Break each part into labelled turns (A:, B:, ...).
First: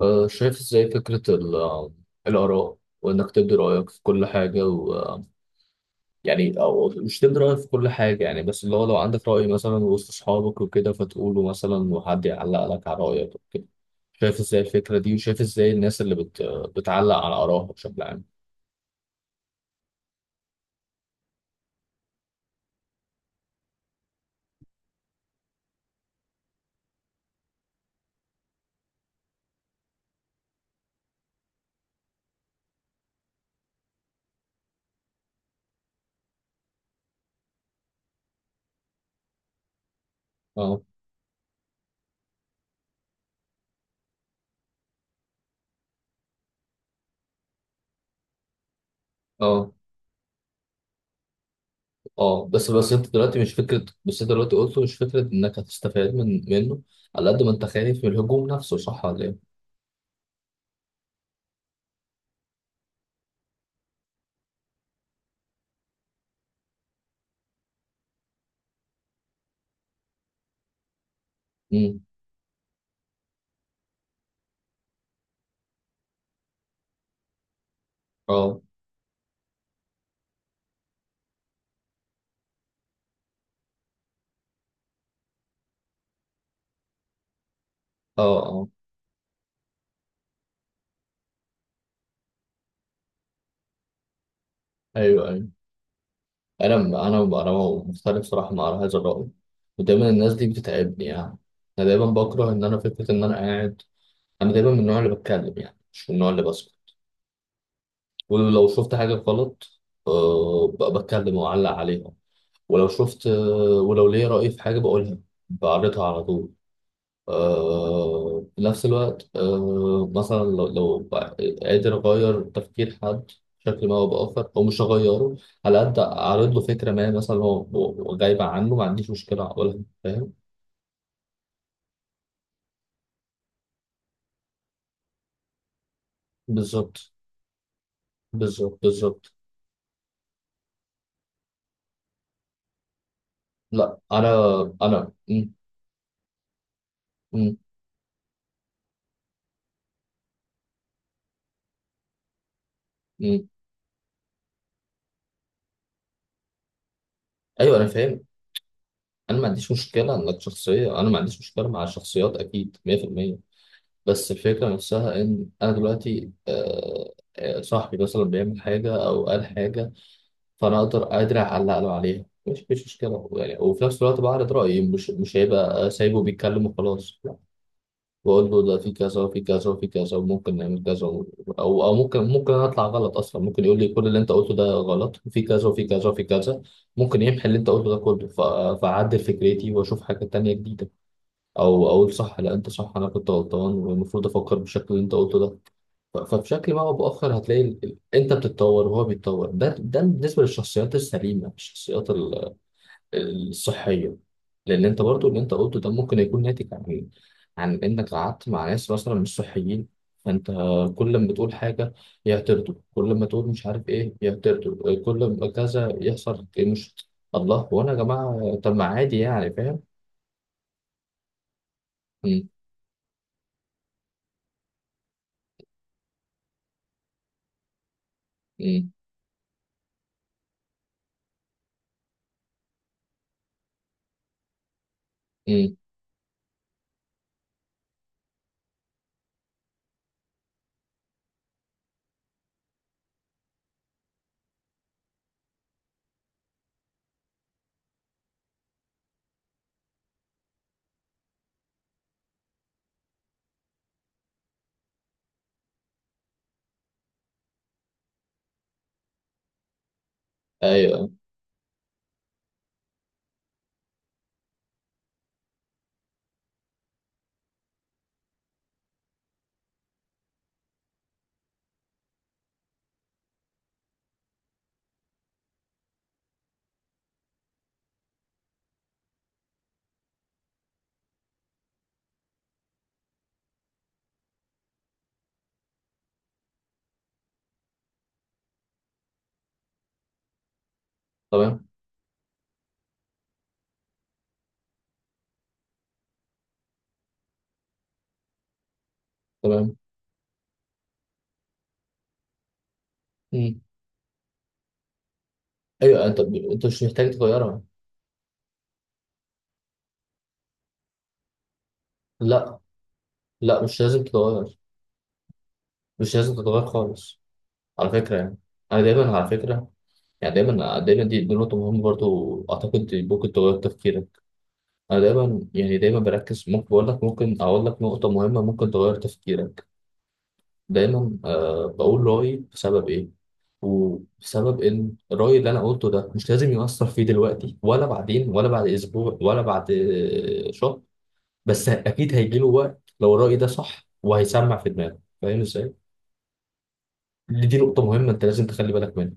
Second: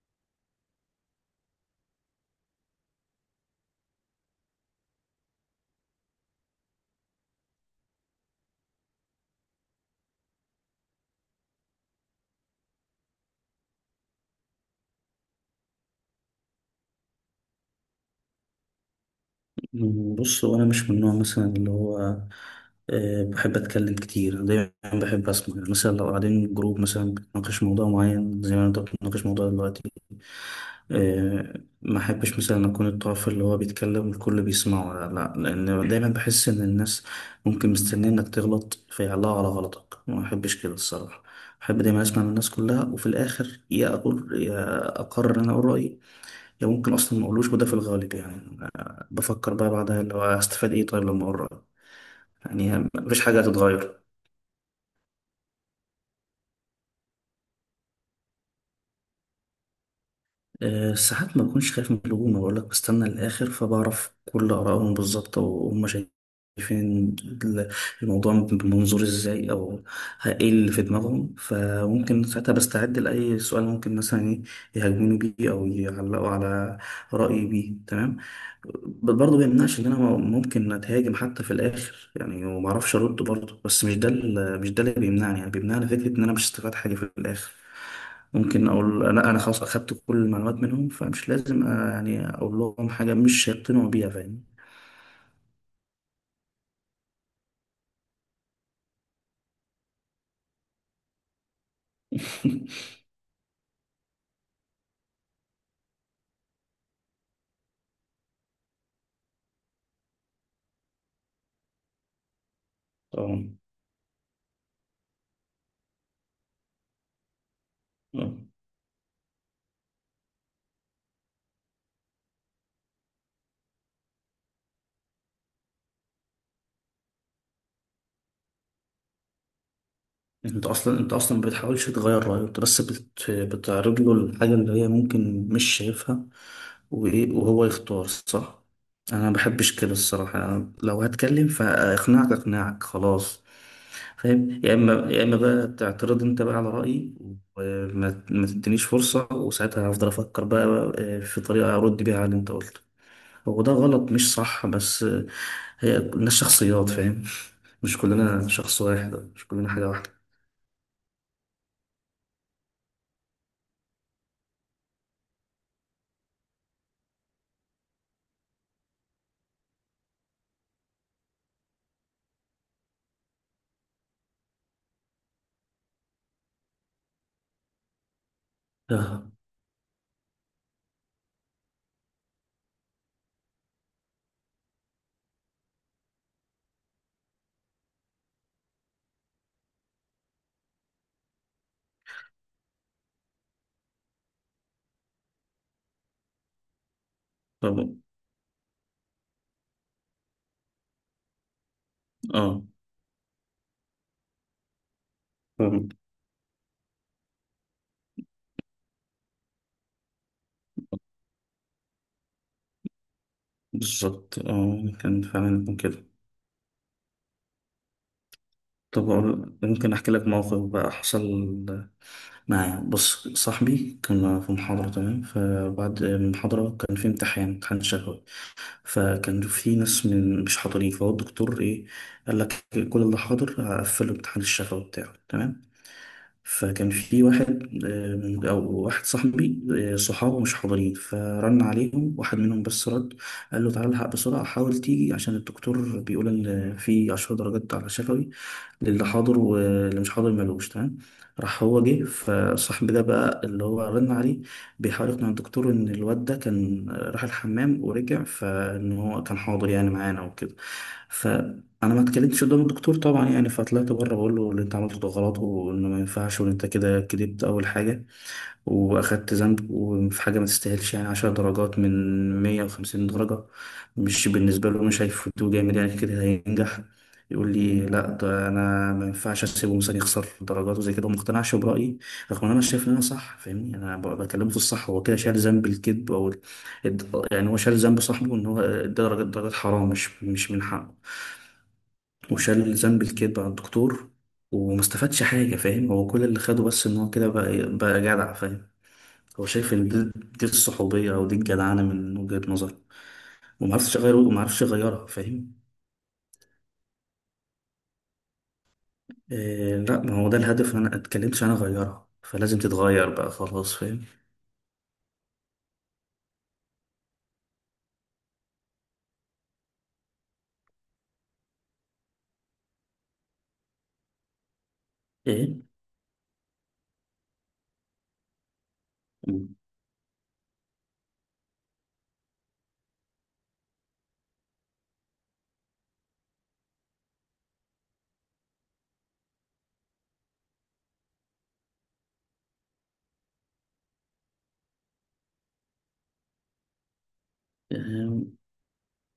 A: شايف ازاي فكرة الآراء وإنك تبدي رأيك في كل حاجة و آه، يعني أو مش تبدي رأيك في كل حاجة يعني بس اللي هو لو عندك رأي مثلا وسط أصحابك وكده فتقوله مثلا وحد يعلق لك على رأيك وكده شايف ازاي الفكرة دي وشايف ازاي الناس بتعلق على آرائها بشكل عام.
B: بص هو انا مش من النوع مثلا اللي هو بحب اتكلم كتير. أنا دايما بحب اسمع، يعني مثلا لو قاعدين جروب مثلا بنناقش موضوع معين زي ما انت بتناقش موضوع دلوقتي. آه، ما احبش مثلا اكون الطرف اللي هو بيتكلم والكل بيسمعه، لا، لان دايما بحس ان الناس ممكن مستنيه انك تغلط فيعلقوا على غلطك، ما احبش كده
A: اه
B: الصراحه. احب دايما اسمع من الناس كلها، وفي الاخر يا اقول يا اقرر إن انا اقول رايي. ده ممكن اصلا ما اقولوش، وده في الغالب، يعني بفكر بقى
A: اه
B: بعدها اللي هو هستفاد ايه، طيب لما اقرا
A: اه بس
B: يعني
A: بس انت
B: مفيش حاجه
A: دلوقتي مش فكرة،
B: هتتغير.
A: بس انت دلوقتي قلته مش فكرة انك هتستفاد منه، على قد ما انت خايف من الهجوم نفسه، صح ولا ايه؟
B: أه، ساعات ما بكونش خايف من الهجوم، بقول لك بستنى الاخر فبعرف كل ارائهم بالظبط وهم شايفين الموضوع بمنظور ازاي، او ايه اللي في دماغهم،
A: امم
B: فممكن ساعتها بستعد لاي سؤال ممكن مثلا ايه يهاجموني بيه او يعلقوا على رايي بيه، تمام.
A: اه
B: برضه بيمنعش ان انا ممكن اتهاجم حتى في الاخر يعني، وما اعرفش ارد برضه، بس مش ده اللي بيمنعني، يعني بيمنعني فكره ان انا مش استفاد حاجه في الاخر.
A: اه اه
B: ممكن اقول لا، انا خلاص اخدت كل المعلومات منهم، فمش لازم يعني اقول لهم حاجه مش هيقتنعوا بيها، فاهم.
A: ايوه ايوه انا انا مختلف صراحه مع هذا الراي، ودايما الناس دي بتتعبني يعني. انا دايما بكره ان انا فكره ان انا قاعد، انا دايما من النوع اللي بتكلم يعني مش من النوع اللي بسكت. ولو شفت حاجه غلط بتكلم واعلق عليها، ولو شفت ولو ليا راي في حاجه بقولها، بعرضها على طول.
B: طبعا.
A: في نفس الوقت مثلا لو قادر أغير تفكير حد بشكل ما أو بآخر، أو مش هغيره، على قد أعرض له فكرة ما، مثلا هو غايبة عنه، ما عنديش مشكلة أقولها، فاهم؟
B: انت اصلا ما بتحاولش تغير رايه، انت بس بتعرض له الحاجه اللي هي ممكن مش شايفها،
A: بالظبط
B: وايه وهو يختار، صح.
A: بالظبط
B: انا ما
A: بالظبط.
B: بحبش كده الصراحه، أنا لو هتكلم فاقنعك اقنعك خلاص،
A: لا أنا
B: فاهم، يا اما
A: أنا
B: يا اما
A: مم.
B: بقى تعترض انت بقى على رايي،
A: مم.
B: وما ما تدينيش فرصه، وساعتها هفضل افكر بقى في طريقه ارد بيها على اللي انت قلته.
A: مم.
B: هو ده غلط مش صح، بس هي الناس شخصيات، فاهم،
A: أيوه، أنا
B: مش
A: فاهم.
B: كلنا شخص واحد،
A: أنا
B: مش
A: ما
B: كلنا
A: عنديش
B: حاجه واحده.
A: مشكلة إنك شخصية، أنا ما عنديش مشكلة مع الشخصيات، أكيد 100%. بس الفكرة نفسها إن أنا دلوقتي صاحبي مثلا بيعمل حاجة أو قال حاجة، فانا اقدر قادر اعلق له عليها، مش مشكله يعني، وفي نفس الوقت بعرض رايي، مش هيبقى سايبه بيتكلم وخلاص، لا. بقول له ده في كذا
B: ده
A: وفي كذا وفي كذا وممكن نعمل كذا او ممكن انا اطلع غلط اصلا، ممكن يقول لي كل اللي انت قلته ده غلط، وفي كذا وفي كذا وفي كذا. ممكن يمحي اللي انت قلته ده كله، فاعدل فكرتي واشوف حاجه تانية جديده، او اقول صح، لا انت صح، انا كنت غلطان، والمفروض افكر بالشكل اللي انت قلته ده. فبشكل ما او باخر هتلاقي
B: طب
A: انت بتتطور وهو بيتطور. ده بالنسبه للشخصيات السليمه، الشخصيات
B: اه.
A: الصحيه، لان انت برضو اللي انت قلته
B: فاهم.
A: ده ممكن يكون ناتج عن انك قعدت مع ناس مثلا مش صحيين، فانت كل ما تقول حاجه يعترضوا، كل ما تقول مش عارف ايه
B: بالظبط، اه،
A: يعترضوا،
B: كان
A: كل ما
B: فعلا يكون
A: كذا
B: كده.
A: يحصل إيه، مش الله. وانا يا جماعه طب ما
B: طب
A: عادي يعني، فاهم؟
B: ممكن احكي لك موقف بقى حصل
A: مم.
B: مع، بص، صاحبي كنا في محاضرة، تمام، فبعد المحاضرة كان في امتحان شفوي،
A: مم.
B: فكان في ناس مش حاضرين، فهو الدكتور ايه قال لك كل اللي حاضر هقفل الامتحان الشفوي بتاعه، تمام.
A: مم.
B: فكان في واحد، او واحد صاحبي صحابه مش حاضرين، فرن عليهم واحد منهم بس رد، قال له تعالى الحق بسرعه، حاول تيجي عشان الدكتور بيقول ان في 10 درجات على شفوي للي حاضر، واللي مش حاضر ملوش، تمام. راح هو جه، فالصاحب ده بقى اللي هو رن عليه بيحاول يقنع الدكتور ان الواد ده كان راح الحمام ورجع، فان هو كان حاضر يعني معانا وكده.
A: ايوه
B: فانا ما اتكلمتش قدام الدكتور طبعا يعني، فطلعت بره بقول له اللي انت عملته ده غلط، وانه ما ينفعش، وان انت كده كدبت، اول حاجه واخدت ذنب، وفي حاجه ما تستاهلش، يعني 10 درجات من 150 درجه، مش بالنسبه له، مش هيفوتوه جامد يعني، كده هينجح. يقول لي لا، ده انا ما ينفعش اسيبه مثلا يخسر درجات وزي كده، وما اقتنعش برايي، رغم ان انا شايف ان انا صح، فاهمني، انا بكلمه في الصح هو كده شال ذنب الكذب، او يعني هو شال ذنب صاحبه ان هو ادى درجات حرام، مش من حقه،
A: تمام
B: وشال ذنب الكذب على الدكتور، وما استفادش حاجه، فاهم، هو كل اللي خده بس ان هو كده بقى جدع، فاهم. هو شايف
A: تمام
B: ان دي الصحوبيه، او دي الجدعنه من وجهه نظره،
A: مم.
B: وما عرفش اغيره، وما عرفش اغيرها، فاهم.
A: ايوه. انت انت مش محتاج تغيرها.
B: إيه لا، ما هو ده الهدف انا اتكلمتش، انا اغيرها،
A: لا
B: فلازم تتغير بقى
A: لا،
B: خلاص،
A: مش
B: فاهم.
A: لازم تتغير، مش لازم تتغير خالص، على فكرة يعني. أنا دايما على فكرة يعني دايما دايما، دي, دي نقطة مهمة برضو، أعتقد ممكن تغير تفكيرك. أنا دايما
B: ايه.
A: يعني دايما بركز، ممكن بقول لك، ممكن أقول لك نقطة مهمة ممكن تغير
B: مم.
A: تفكيرك. دايما أه بقول رأيي بسبب إيه، وبسبب إن الرأي اللي أنا قلته ده مش لازم يؤثر فيه دلوقتي ولا بعدين ولا بعد أسبوع ولا بعد شهر، بس أكيد هيجيله وقت لو الرأي ده صح، وهيسمع في دماغه، فاهم إزاي؟ دي دي نقطة مهمة أنت
B: إيه،
A: لازم تخلي بالك منها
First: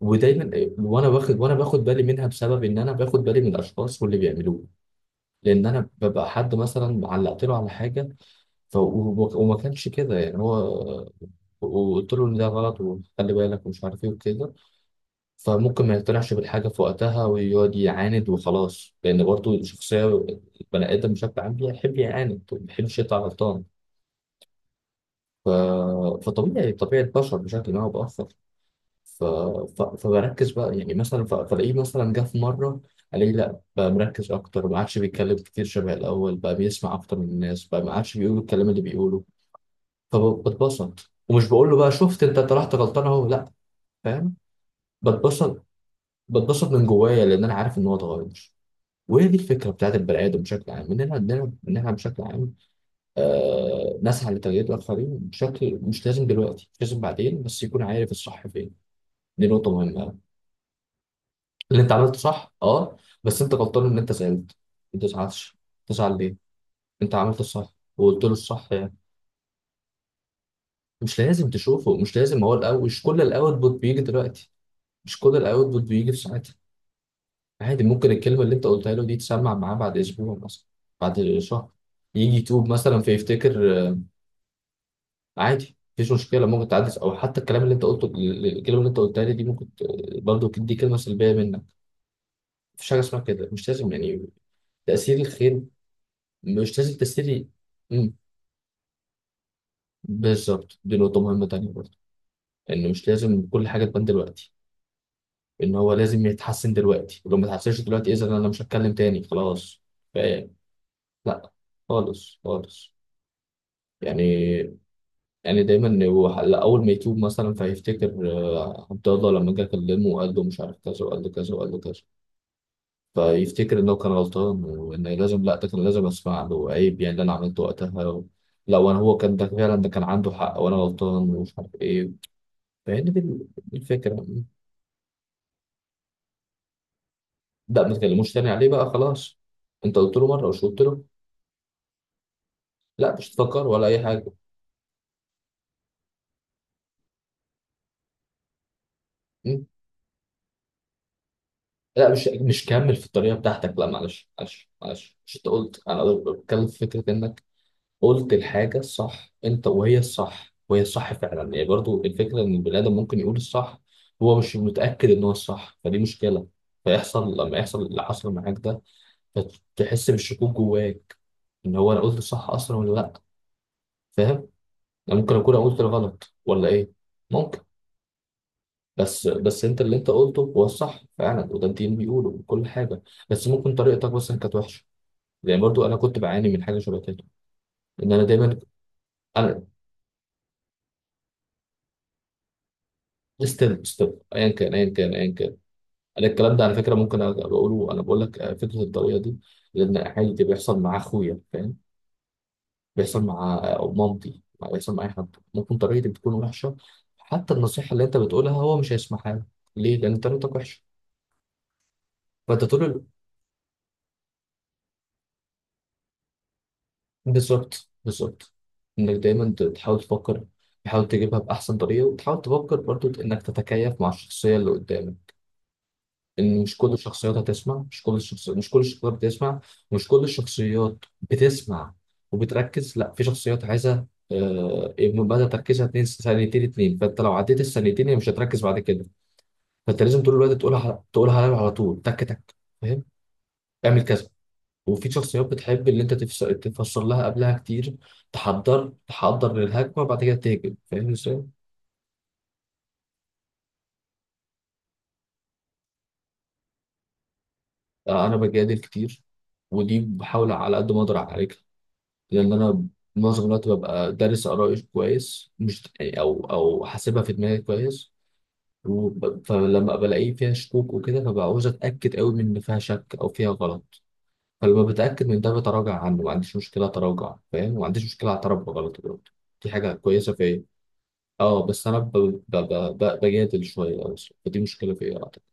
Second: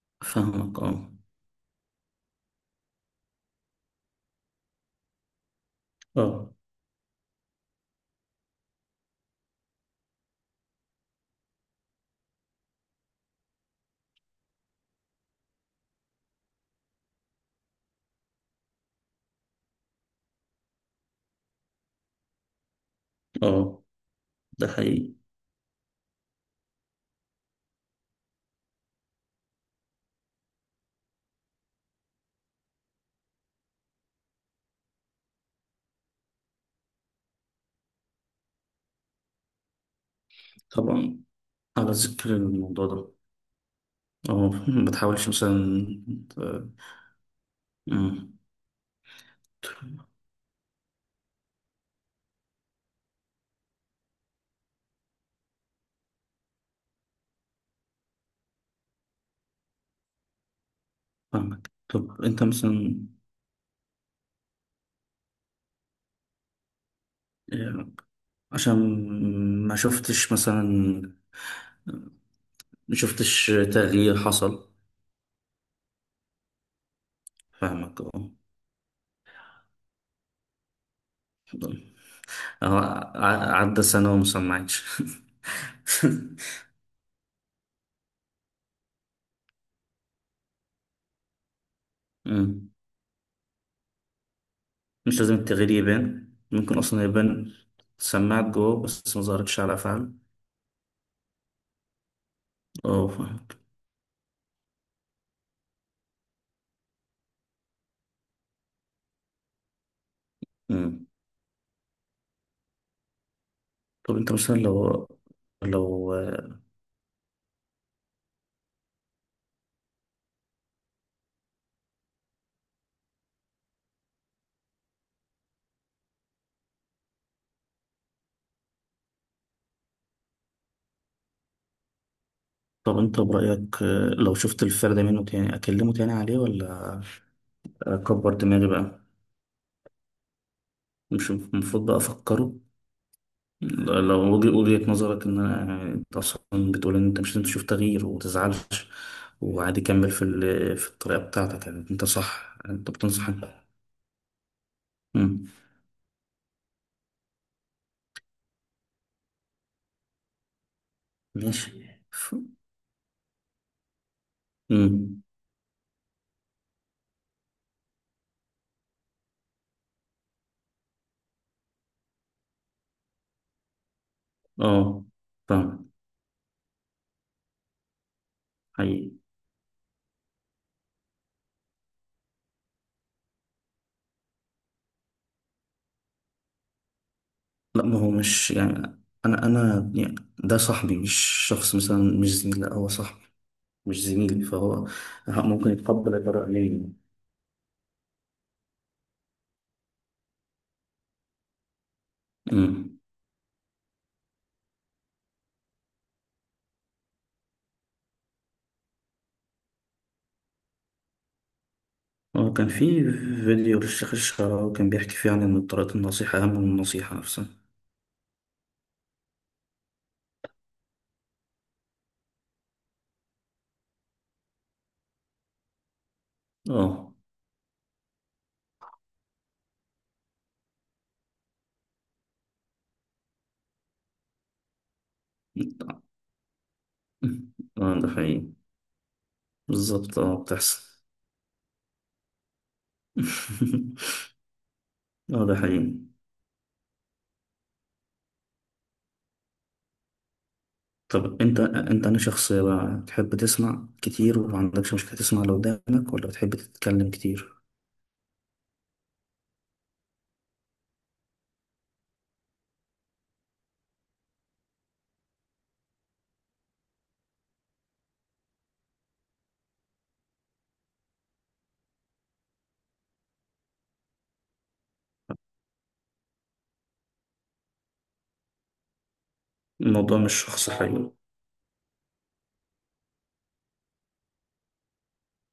A: ودايما.
B: فاهمك،
A: وأنا
B: اه.
A: باخد، وأنا باخد بالي منها بسبب إن أنا باخد بالي من الأشخاص واللي بيعملوه، لأن أنا ببقى
B: اه،
A: حد مثلا علقت له على حاجة وما كانش كده يعني هو، وقلت له إن ده غلط وخلي بالك ومش عارف إيه وكده، فممكن ما يقتنعش بالحاجة في وقتها ويقعد يعاند وخلاص، لأن برضه الشخصية، البني آدم بشكل عام بيحب يعاند وما بيحبش يطلع غلطان.
B: اه، ده حقيقي.
A: ف... فطبيعي طبيعي البشر بشكل ما أو بآخر. ف... فبركز بقى يعني مثلا، فلاقيه مثلا جه في مرة الاقيه لا بقى مركز اكتر، ما عادش بيتكلم كتير شبه الاول، بقى بيسمع اكتر من الناس، بقى ما عادش بيقول الكلام اللي بيقوله. فبتبسط
B: طبعا.
A: ومش بقول له
B: على
A: بقى شفت
B: ذكر
A: انت طلعت
B: الموضوع
A: غلطان
B: ده،
A: اهو، لا، فاهم؟
B: اه، ما تحاولش
A: بتبسط،
B: مثلا ت-
A: بتبسط من جوايا لان انا عارف ان هو
B: مم،
A: اتغير. وهي دي الفكره بتاعت البني ادم بشكل عام، ان احنا عندنا، ان احنا بشكل عام آه نسعى لتغيير الاخرين، بشكل مش لازم دلوقتي، مش لازم بعدين، بس يكون عارف الصح فين. دي نقطه مهمه.
B: فاهمك،
A: اللي انت عملته
B: طب انت
A: صح، اه،
B: مثلا.
A: بس انت غلطان ان انت زعلت. ما تزعلش، تزعل ليه؟ انت عملت الصح
B: إيه،
A: وقلت له الصح
B: عشان
A: يعني.
B: ما شفتش مثلا
A: مش لازم تشوفه، مش لازم هو الاول،
B: ما
A: مش كل
B: شفتش
A: الاوتبوت بيجي
B: تغيير
A: دلوقتي،
B: حصل.
A: مش كل الاوتبوت بيجي في ساعتها. عادي،
B: فاهمك،
A: ممكن
B: اه.
A: الكلمه اللي انت قلتها له دي تسمع معاه بعد اسبوع مثلا، بعد شهر، يجي يتوب مثلا
B: اه،
A: فيفتكر
B: عدى سنة ومثلا ما عادش.
A: عادي، مفيش مشكله، ممكن تعدي. او حتى الكلام اللي انت قلته، الكلمه اللي انت قلتها لي دي، برضه دي كلمه سلبيه منك،
B: مم.
A: مفيش حاجه اسمها كده، مش لازم يعني تاثير
B: مش لازم
A: الخير،
B: التغيير يبان،
A: مش
B: ممكن
A: لازم
B: أصلا
A: تاثيري.
B: يبان سماعة جوه بس ما ظهرتش على أفعال.
A: بالظبط، دي نقطة مهمة تانية برضه، إن مش
B: اه،
A: لازم
B: فاهمك.
A: كل حاجة تبان دلوقتي، إن هو لازم يتحسن دلوقتي، لو ما اتحسنش دلوقتي إذا أنا مش هتكلم تاني خلاص، فاهم؟
B: مم.
A: لا، خالص خالص
B: طب أنت مثلا
A: يعني.
B: لو
A: يعني دايما
B: لو
A: هو لا، أول ما يتوب مثلا فيفتكر عبد الله لما جه كلمه وقال له مش عارف كذا وقال له كذا وقال له كذا، فيفتكر إنه كان غلطان، وإن لازم، لا، ده كان لازم أسمع له، عيب يعني اللي أنا عملته وقتها و... لا، وأنا هو كان، ده فعلا ده كان عنده حق وأنا غلطان ومش عارف إيه.
B: طب
A: فهي
B: أنت
A: دي
B: برأيك
A: الفكرة.
B: لو شفت الفرد منه تاني أكلمه تاني عليه، ولا
A: ده ما تكلموش
B: أكبر
A: تاني
B: دماغي
A: عليه بقى
B: بقى،
A: خلاص، انت قلت له مره، مش قلت له؟
B: مش المفروض بقى أفكره،
A: لا، مش تفكر ولا اي حاجه.
B: لو وجهة نظرك إن أنا، يعني أنت أصلا بتقول إن أنت مش لازم تشوف تغيير ومتزعلش
A: م?
B: وعادي كمل في في الطريقة بتاعتك، يعني أنت
A: لا، مش
B: صح
A: مش
B: أنت
A: كمل في
B: بتنصح.
A: الطريقه بتاعتك، لا معلش معلش معلش، مش
B: مم.
A: انت قلت انا بتكلم في فكره انك قلت الحاجه الصح؟ انت وهي الصح، وهي الصح فعلا يعني.
B: ماشي.
A: برضو الفكره ان البني ادم ممكن يقول الصح هو مش متاكد
B: امم.
A: ان هو الصح، فدي مشكله، فيحصل لما يحصل اللي حصل معاك ده، تحس بالشكوك جواك ان هو انا قلت الصح اصلا ولا لا، فاهم؟
B: اه.
A: انا ممكن اكون قلت
B: فاهم.
A: الغلط ولا ايه؟ ممكن.
B: حقيقي.
A: بس بس انت اللي انت قلته هو الصح فعلا، وده الدين بيقوله وكل حاجه، بس ممكن طريقتك بس كانت وحشه. يعني برضو انا كنت بعاني من حاجه شبه كده،
B: لا، ما هو
A: ان انا
B: مش
A: دايما،
B: يعني، انا
A: انا
B: انا يعني ده صاحبي، مش شخص مثلا، مش زميل، لا هو صاحبي،
A: ستيل
B: مش
A: ستيل،
B: زميلي،
A: ايا كان
B: فهو
A: ايا كان ايا كان.
B: ممكن يتقبل
A: انا
B: الآراء
A: الكلام ده على
B: ليه.
A: فكره ممكن أبقى بقوله، انا بقول لك فكره الطريقه دي، لان عادي بيحصل مع اخويا، فاهم؟
B: امم
A: بيحصل مع مامتي، بيحصل مع اي حد، ممكن طريقتي بتكون وحشه. حتى النصيحه اللي انت بتقولها هو مش هيسمعها لك. ليه؟ لان طريقتك وحشه.
B: هو
A: فانت
B: كان
A: طول.
B: في فيديو للشيخ الشعراوي كان بيحكي فيه عن ان طريقة النصيحة اهم من النصيحة نفسها.
A: بالظبط بالظبط، انك دايما تحاول تفكر، تحاول تجيبها باحسن طريقه، وتحاول تفكر برضو انك تتكيف مع الشخصيه اللي قدامك، ان مش كل
B: اه.
A: الشخصيات هتسمع، مش كل الشخص، مش كل الشخصيات بتسمع، مش كل الشخصيات بتسمع وبتركز، لا، في شخصيات عايزه مدى تركيزها اتنين، ثانيتين اتنين، فانت لو عديت
B: اه،
A: الثانيتين
B: ده
A: هي مش
B: حقيقي.
A: هتركز بعد كده. فانت
B: بالظبط،
A: لازم طول
B: اه،
A: الوقت
B: بتحصل.
A: تقولها على على طول، تك تك، فاهم؟ اعمل كذا. وفي
B: اه،
A: شخصيات
B: ده
A: بتحب
B: حقيقي.
A: اللي انت تفسر لها قبلها كتير، تحضر تحضر للهجمه، وبعد كده تهاجم، فاهم ازاي؟
B: طب انت انا شخص بقى، تحب تسمع كتير وما عندكش مشكلة تسمع اللي قدامك، ولا بتحب تتكلم كتير؟
A: انا بجادل كتير، ودي بحاول على قد ما اقدر اعالجها، لان انا معظم الوقت ببقى دارس ارائي كويس، مش او او حاسبها في دماغي كويس، فلما بلاقيه فيها شكوك وكده فبعوز اتاكد قوي من ان فيها شك او فيها غلط، فلما بتاكد من ده بتراجع عنه، ما عنديش مشكله اتراجع فاهم، ما عنديش مشكله اعترف بغلطي برضه، دي حاجه
B: الموضوع
A: كويسه
B: مش
A: فيا.
B: شخص حي.
A: اه، بس انا بجادل شويه بس، فدي مشكله فيا.